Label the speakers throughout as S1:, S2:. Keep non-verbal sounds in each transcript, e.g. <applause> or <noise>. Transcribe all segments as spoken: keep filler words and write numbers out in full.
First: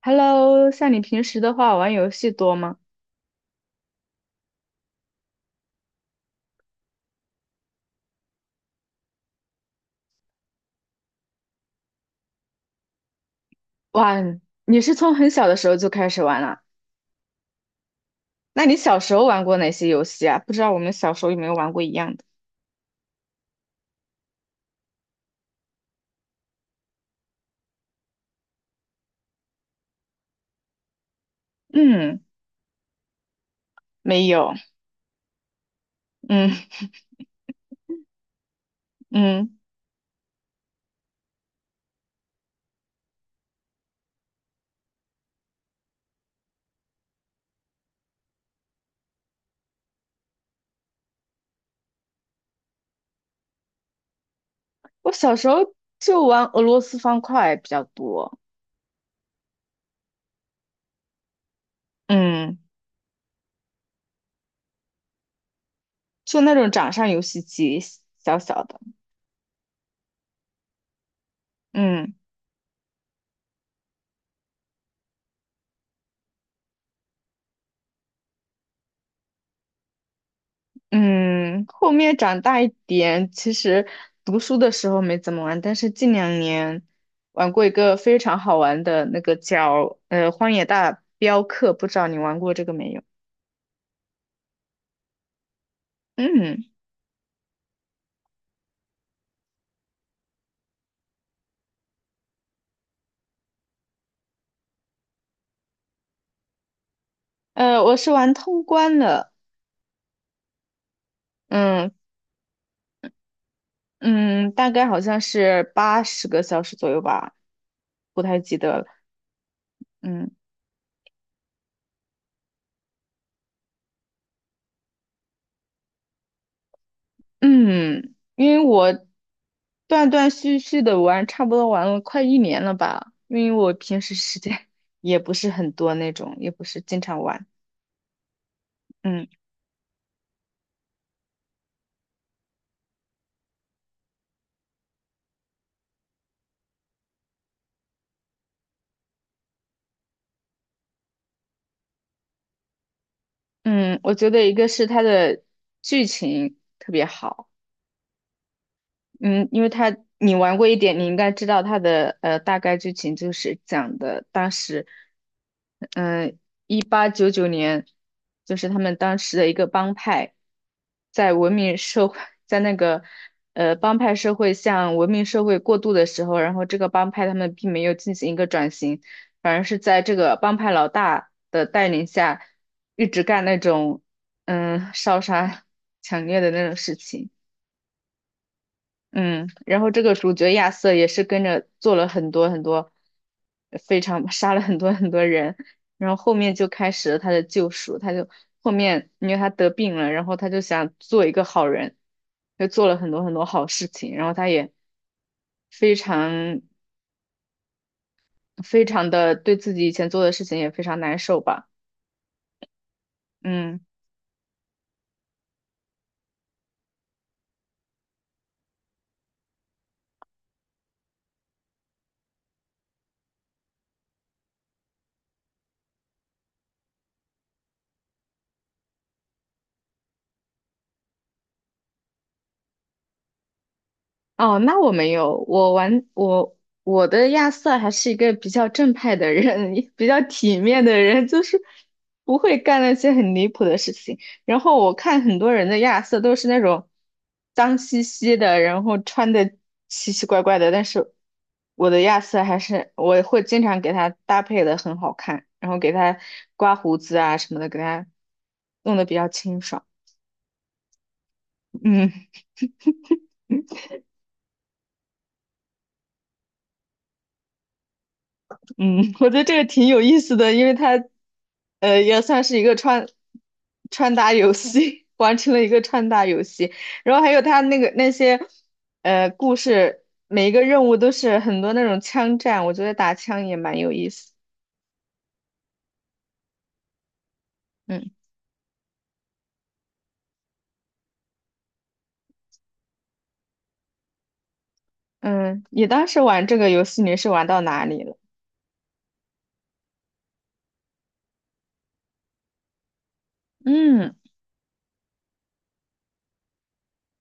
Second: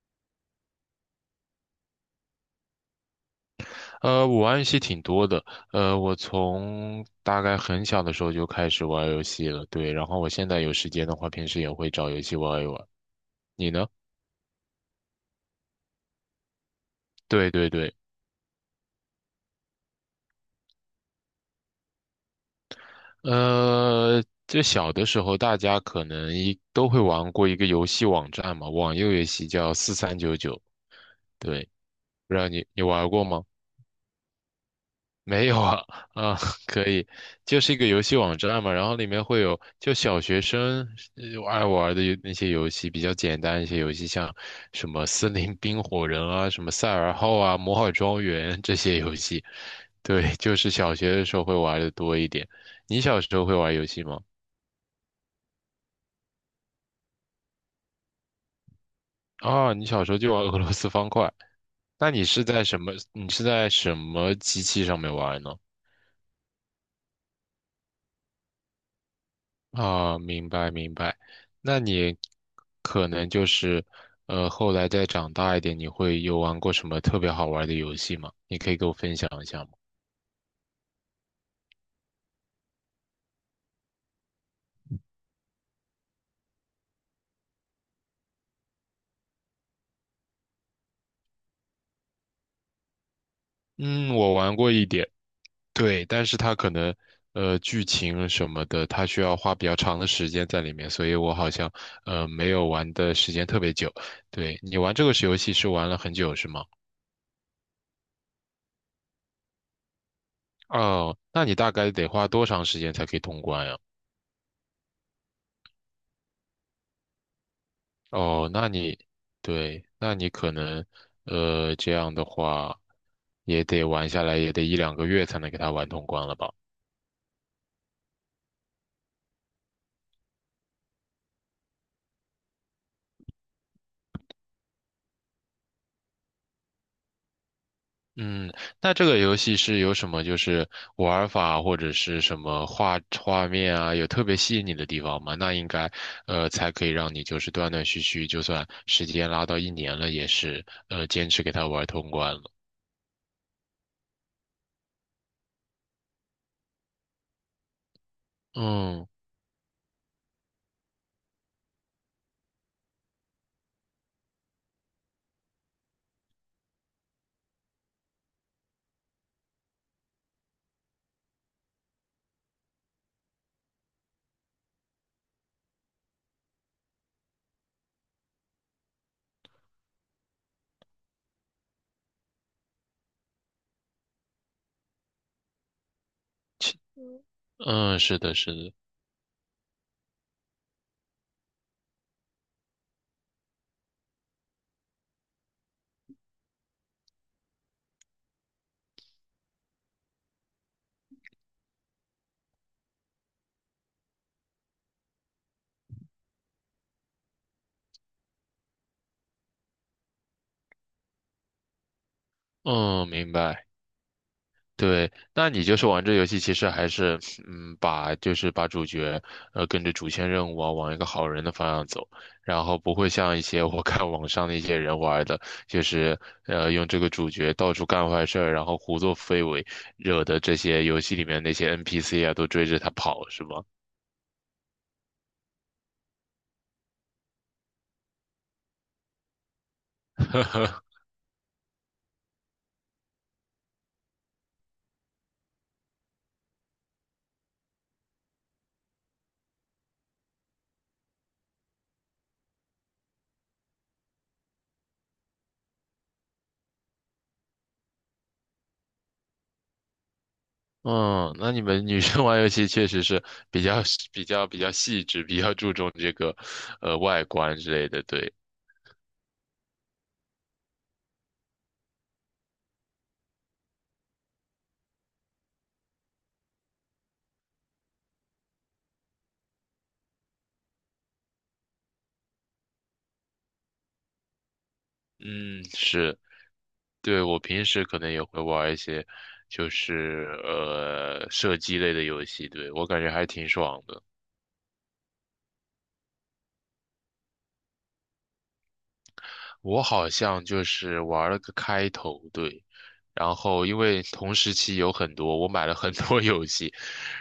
S1: Hello，像你平时的话，玩游戏多吗？
S2: 呃，我玩游戏挺多的，呃，我从大概很小的时候就开始玩游戏了，对，然后我现在有时间的话，平时也会找游戏玩一玩。你呢？
S1: 哇，你是从很小的时候就开始玩了？
S2: 对对对，
S1: 那你小时候玩过哪些游戏啊？不知道我们小时候有没有玩过一样的？
S2: 呃，这小的时候大家可能一都会玩过一个游戏网站嘛，网游游戏叫四三九九，对，
S1: 嗯，
S2: 不知道你你玩过吗？
S1: 没有。
S2: <laughs> 没有啊，啊，
S1: 嗯
S2: <laughs> 可以，就是一个游戏网站嘛，然后里面会
S1: 嗯，
S2: 有就小学生呃爱玩的那些游戏，比较简单一些游戏，像什么森林冰火人啊，什么赛尔号啊，摩尔庄园这些游戏，对，就是小学的时候会玩的多一点。你小时候会玩游戏吗？
S1: 我小时候就玩俄罗斯方块比较多。
S2: 啊，你小时候就玩 <laughs> 俄罗斯方块，那你是
S1: 嗯，
S2: 在什么？你是在什么机器上面玩呢？
S1: 就那种掌上游戏机，小小的。
S2: 啊，明白明白。那
S1: 嗯。
S2: 你可能就是，呃，后来再长大一点，你会有玩过什么特别好玩的游戏吗？你可以给我分享一下吗？
S1: 嗯，后面长大一点，其实读书的时候没怎么玩，但是近两年玩过一个非常好玩的那个叫呃《荒野大镖客》，不知道你玩过这个没有？
S2: 嗯，我玩过一点，对，但是它
S1: 嗯，
S2: 可能，呃，剧情什么的，它需要花比较长的时间在里面，所以我好像，呃，没有玩的时间特别久。对，你玩这个游戏是玩了很久是吗？
S1: 呃，我是玩通关的。
S2: 哦，那你大
S1: 嗯
S2: 概得花多长时间才可以通关呀？
S1: 嗯，大概好像是八十个小时左右吧，不太
S2: 哦，
S1: 记
S2: 那
S1: 得了。
S2: 你，对，那你
S1: 嗯。
S2: 可能，呃，这样的话，也得玩下来，也得一两个月才能给它玩通关了吧？
S1: 嗯，因为我断断续续的玩，差不多玩了快一年了吧。因为我平时时间 <laughs> 也不是很多那种，也不是经常玩。
S2: 嗯，那这个
S1: 嗯
S2: 游戏是有什么就是玩法或者是什么画画面啊，有特别吸引你的地方吗？那应该，呃，才可以让你就是断断续续，就算时间拉到一年了，也是，呃，坚持给它玩通关了。
S1: 嗯，我觉得一个是它的剧情特别好。
S2: 嗯
S1: 嗯，因为他你玩过一点，你应该知道他的呃大概剧情就是讲的当时，嗯、一八九九年，就是他们当时的一个帮派，在文明社会，在那个呃帮派社会向文明社会过渡的时候，然后这个帮派他们并没有进行一个转型，反而是在这个帮派老大的带领下，一直干那种嗯烧杀 <laughs> 抢掠的那种事情。
S2: 嗯，是的，是的，
S1: 嗯，然后这个主角亚瑟也是跟着做了很多很多，非常杀了很多很多人，然后后面就开始了他的救赎，他就后面因为他得病了，然后他就想做一个好人，就做了很多很多好事情，然后他也非常非常的对自己以前做的事情也非常难受吧。
S2: 嗯，明白。
S1: 嗯。
S2: 对，那你就是玩这游戏，其实还是，嗯，把就是把主角，呃，跟着主线任务啊，往一个好人的方向走，然后不会像一些我看网上的一些人玩的，就是，呃，用这个主角到处干坏事儿，然后胡作非为，惹的这些游戏里面那些 N P C 啊都追着他跑，是吗？
S1: 哦，那我没有，我玩我我的亚瑟还是一个比较正派的人，<laughs> 比较体
S2: <laughs>
S1: 面的人，就是不会干那些很离谱的事情。然后我看很多人的亚瑟都是那种脏兮兮的，然后穿的奇奇怪怪的，但是我的亚瑟还是我会经常给他搭配的很好看，然后给他刮胡子啊什么的，给他弄得比较清爽。
S2: 嗯，那你
S1: <laughs>
S2: 们女生
S1: 嗯。
S2: 玩游戏确实是比较比较比较细致，比较注重这个，呃，外观之类的，对。
S1: 嗯，<laughs> 我觉得这个挺有意思的，因为它，呃，也算是一个穿穿搭游戏，<laughs> 完成了一个穿搭游戏。然后还有它那个那些，呃，故事，每一个任务都是很多那种枪战，我觉得打枪也蛮有意思。
S2: 嗯，是。对，我平时可
S1: 嗯
S2: 能也会玩一些，就是呃射击类的游戏，对，我感觉还挺爽的。
S1: 嗯，你当时玩这个游戏你是玩到哪里了？
S2: 我好像就是玩了个开头，对，然后因为
S1: 嗯
S2: 同时期有很多，我买了很多 <laughs> 游戏，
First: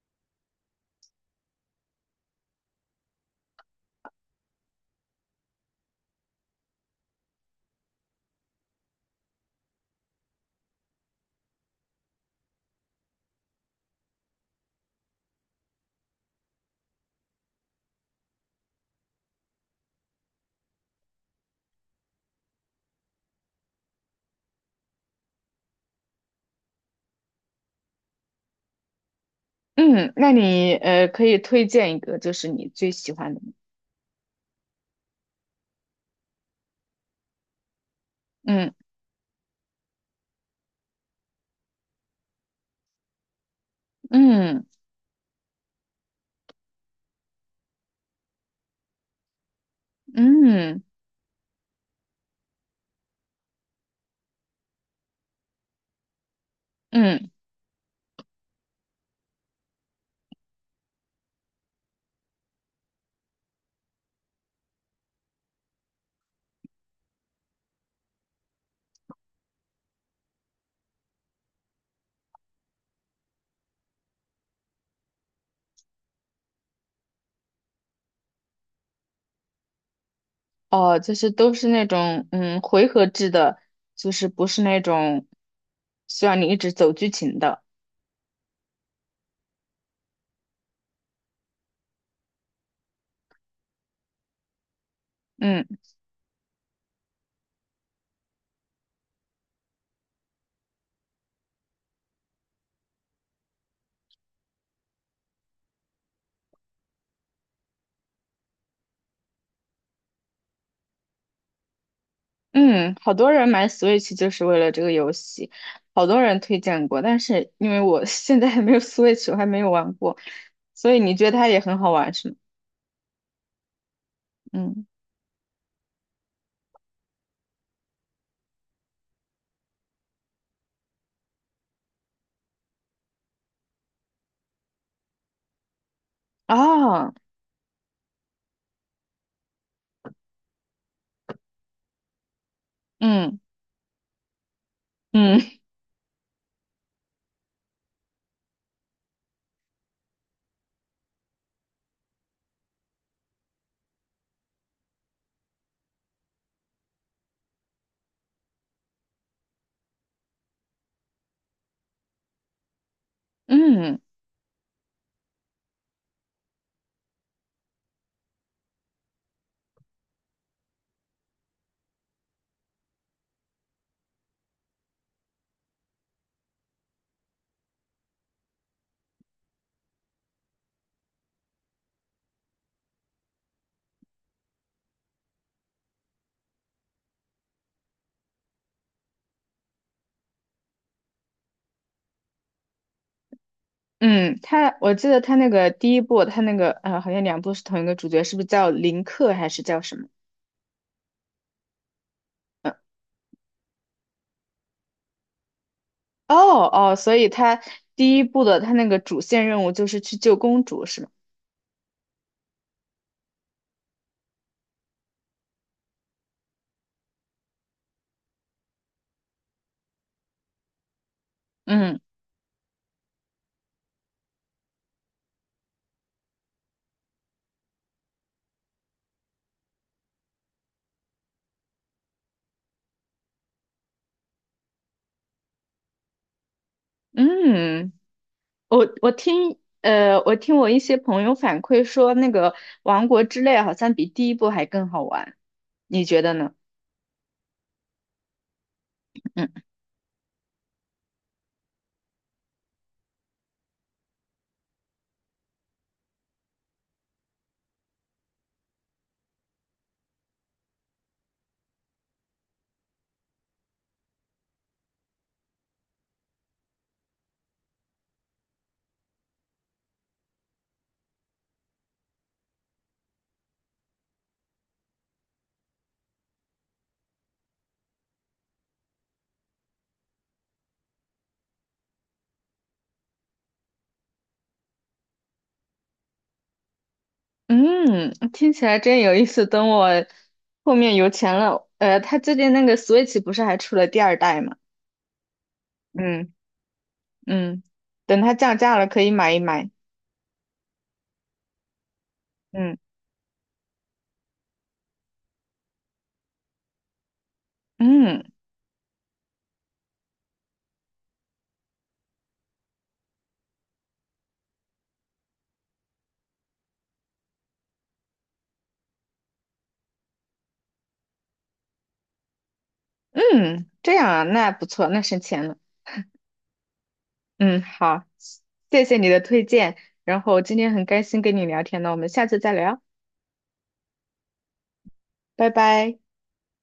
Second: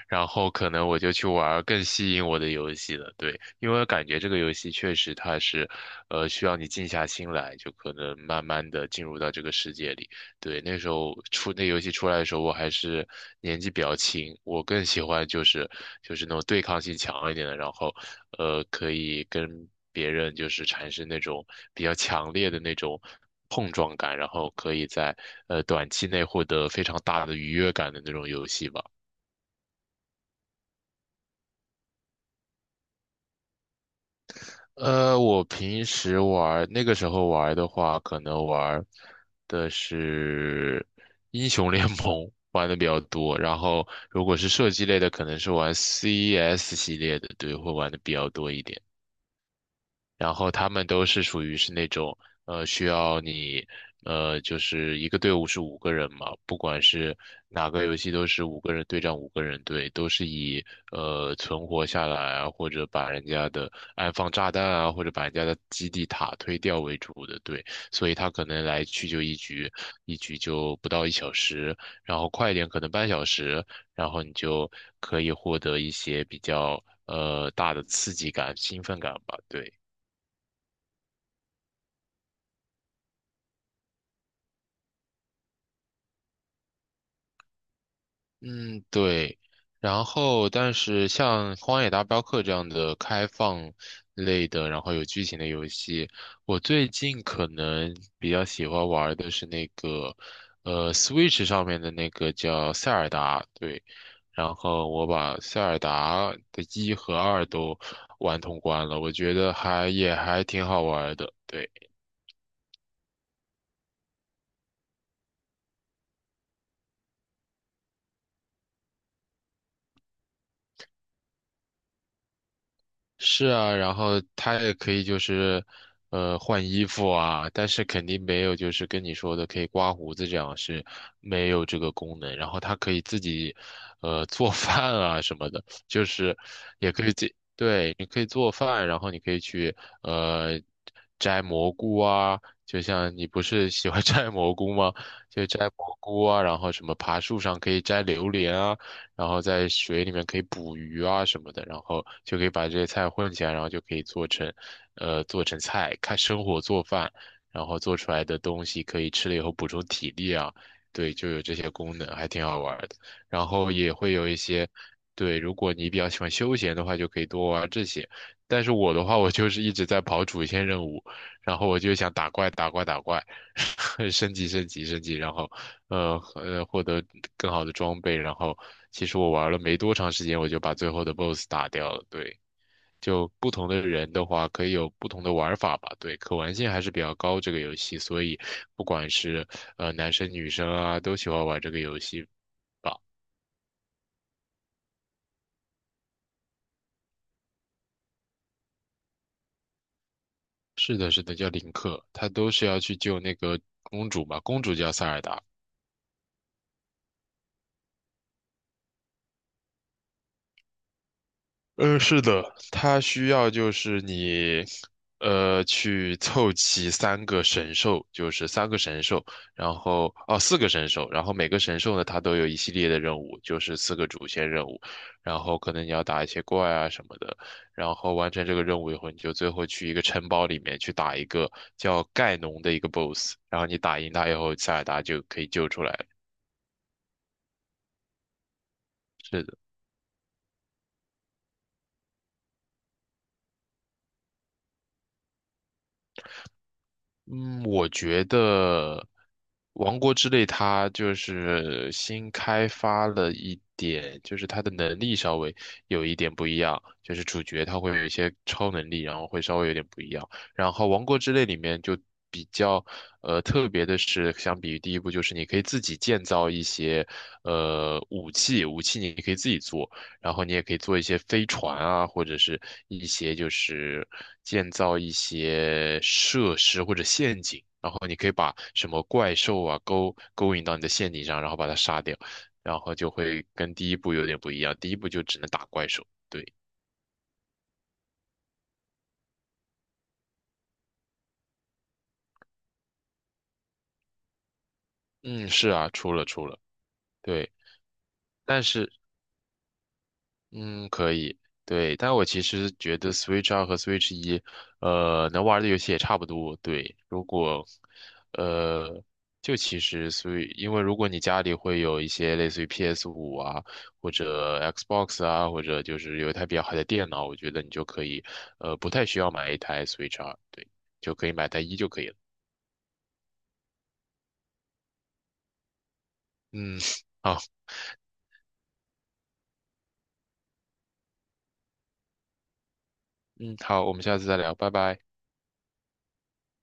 S2: 然后可能我就去玩儿更吸引我的游戏了。对，因为我感觉这个游戏确实它是，呃，需要你静下心来，就可能慢慢的进入到这个世界里。对，那时候出那游戏出来的时候，我还是年纪比较轻，我更喜欢就是就是那种对抗性强一点的，然后呃可以跟别人就是产生那种比较强烈的那种碰撞感，然后可以在呃短期内获得非常大的愉悦感的那种游戏吧。
S1: 嗯，那你呃可以推荐一个，就是你最喜欢的吗？
S2: 呃，我平时玩，那个时候玩的话，可能
S1: 嗯
S2: 玩的是英雄联盟玩的比较多，然后如果是
S1: 嗯
S2: 射击类的，可能是玩 C S 系列的，对，会玩的比较多一点。然后他
S1: 嗯
S2: 们都是属于是那种呃需要你呃就是一个队伍是五个人嘛，不管是
S1: 嗯。
S2: 哪个游戏都是五个人对战五个人队，都是以呃存活下来啊，或者把人家的安放炸弹啊，或者把人家的基地塔推掉为主的队，所以他可能来去就一局，一局就不到一小时，然后快一点可能半小时，然后你就可以获得一些比较。呃，大的刺激感、兴奋感吧，对。
S1: 哦，就是都是那种嗯回合制的，就是不是那种需要你一直走剧情的。
S2: 嗯，对。然后，但是像《荒野大镖客》这样的开放类的，然后有剧情的
S1: 嗯
S2: 游戏，我最近可能比较喜欢玩的是那个，呃，Switch 上面的那个叫《塞尔达》。对，然后我把《塞尔达》的一和二都玩通关了，我觉得还也还挺好玩的。对。
S1: 嗯，好多人买 Switch 就是为了这个游戏，好多人推荐过，但是因为我 <laughs> 现在还没有 Switch，我还没有玩过，所以你觉得它也很好玩是吗？
S2: 是啊，然后它也
S1: 嗯，
S2: 可以就是，呃，换衣服啊，但是肯定没有就是跟你说的可以刮胡子这样是没有这个功能。然后它可以自己，呃，做 <laughs> 饭啊什么的，就是也可以
S1: 哦，
S2: 自己，对，你可以做饭，然后你可以去呃摘蘑菇啊，就像你
S1: 嗯
S2: 不是喜欢 <laughs> 摘蘑菇吗？就
S1: 嗯
S2: 摘蘑菇啊，然后什么爬树上可以摘榴莲啊。然后在水里面可以捕鱼啊什么的，然后就可以把这些菜混起来，然后就可以做成，呃，做成菜，看生火做饭，然后做出来的东西可以吃了以后补充体力啊，对，就有这些功能，还挺好玩的。然后也
S1: 嗯
S2: 会有一些，对，如果你比较喜欢休闲的话，就可以多玩这些。但是我的话，我就是一直在跑主线任务，然后我就想打怪打怪打怪，<laughs> 升级升级升级，然后呃呃获得更好的装备，然后其实我玩了没多长时间，我就把最后的 BOSS 打掉了。对，就不同的人的话，可以有不同的玩法吧。对，可玩性还是比较高这个游戏，所以不管是呃男生女生啊，都喜欢玩这个游戏吧。
S1: 嗯，它我记得它那个第一部，它那个呃好像两部是同一个主角，是不是叫林克还是叫什么？
S2: 是的，是的，叫林克，他都是要去救那个公主嘛，公主叫塞尔达。
S1: 哦哦，所以他第一部的他那个主线任务就是去救公主，是吗？
S2: 嗯，是的，它需要就是你，呃，去凑齐三个神兽，就是三个神兽，然后哦，四个神兽，然后每个神兽
S1: 嗯
S2: 呢，它都有一系列的任务，就是四个主线任务，然后可能你要打一些怪啊什么的，然后完成这个任务以后，你就最后去一个城堡里面去打一个叫盖农的一个 BOSS，然后你打赢他以后，塞尔达就可以救出来。
S1: 嗯，我我
S2: 是的。
S1: 听呃，我听我一些朋友反馈说，那个《王国之泪》好像比第一部还更好玩，你觉得呢？
S2: 嗯，我觉得
S1: 嗯
S2: 《王国之泪》它就是新开发了一点，就是它的能力稍微有一点不一样，就是主角他会有一些超能力，然后会稍微有点不一样。然后《王国之泪》里面就比较呃特别的是，相比于第一部，就是你可以自己建造一些呃武器，武器你可以自己做。然后你也可以做一些飞船啊，或者是一些就是建造一些设施或者陷阱，然后你可以把什么怪兽啊勾勾引到你的陷阱上，然后把它杀掉，然后就会跟第一部有点不一样，第一部就只能打怪兽。对，
S1: 嗯，听起来真有意思。等我后面有钱了，呃，他最近那个 Switch 不是还出了第二代吗？
S2: 嗯，是啊，出了
S1: 嗯
S2: 出了，对，
S1: 嗯，等它降
S2: 但
S1: 价了
S2: 是
S1: 可以买一买。
S2: 嗯，可以，对，但我其实
S1: 嗯
S2: 觉得 Switch 二和 Switch 一，呃，能玩的游戏也差不多。对，如果，
S1: 嗯
S2: 呃，就其实 Switch，因为如果你家里会有一些类似于 p s 五啊，或者 Xbox 啊，或者就是有一台比较好的电脑，我觉得你就可以，呃，不太需要买一台 Switch 二，对，就可以买台一就可以了。
S1: 嗯，这样啊，那不错，那省钱了。
S2: 嗯，好，
S1: 嗯，好，谢谢你的推荐，然后今天很开心跟你聊天呢，我们下次再聊，
S2: 嗯，好，我们下次再聊，拜拜。
S1: 拜拜。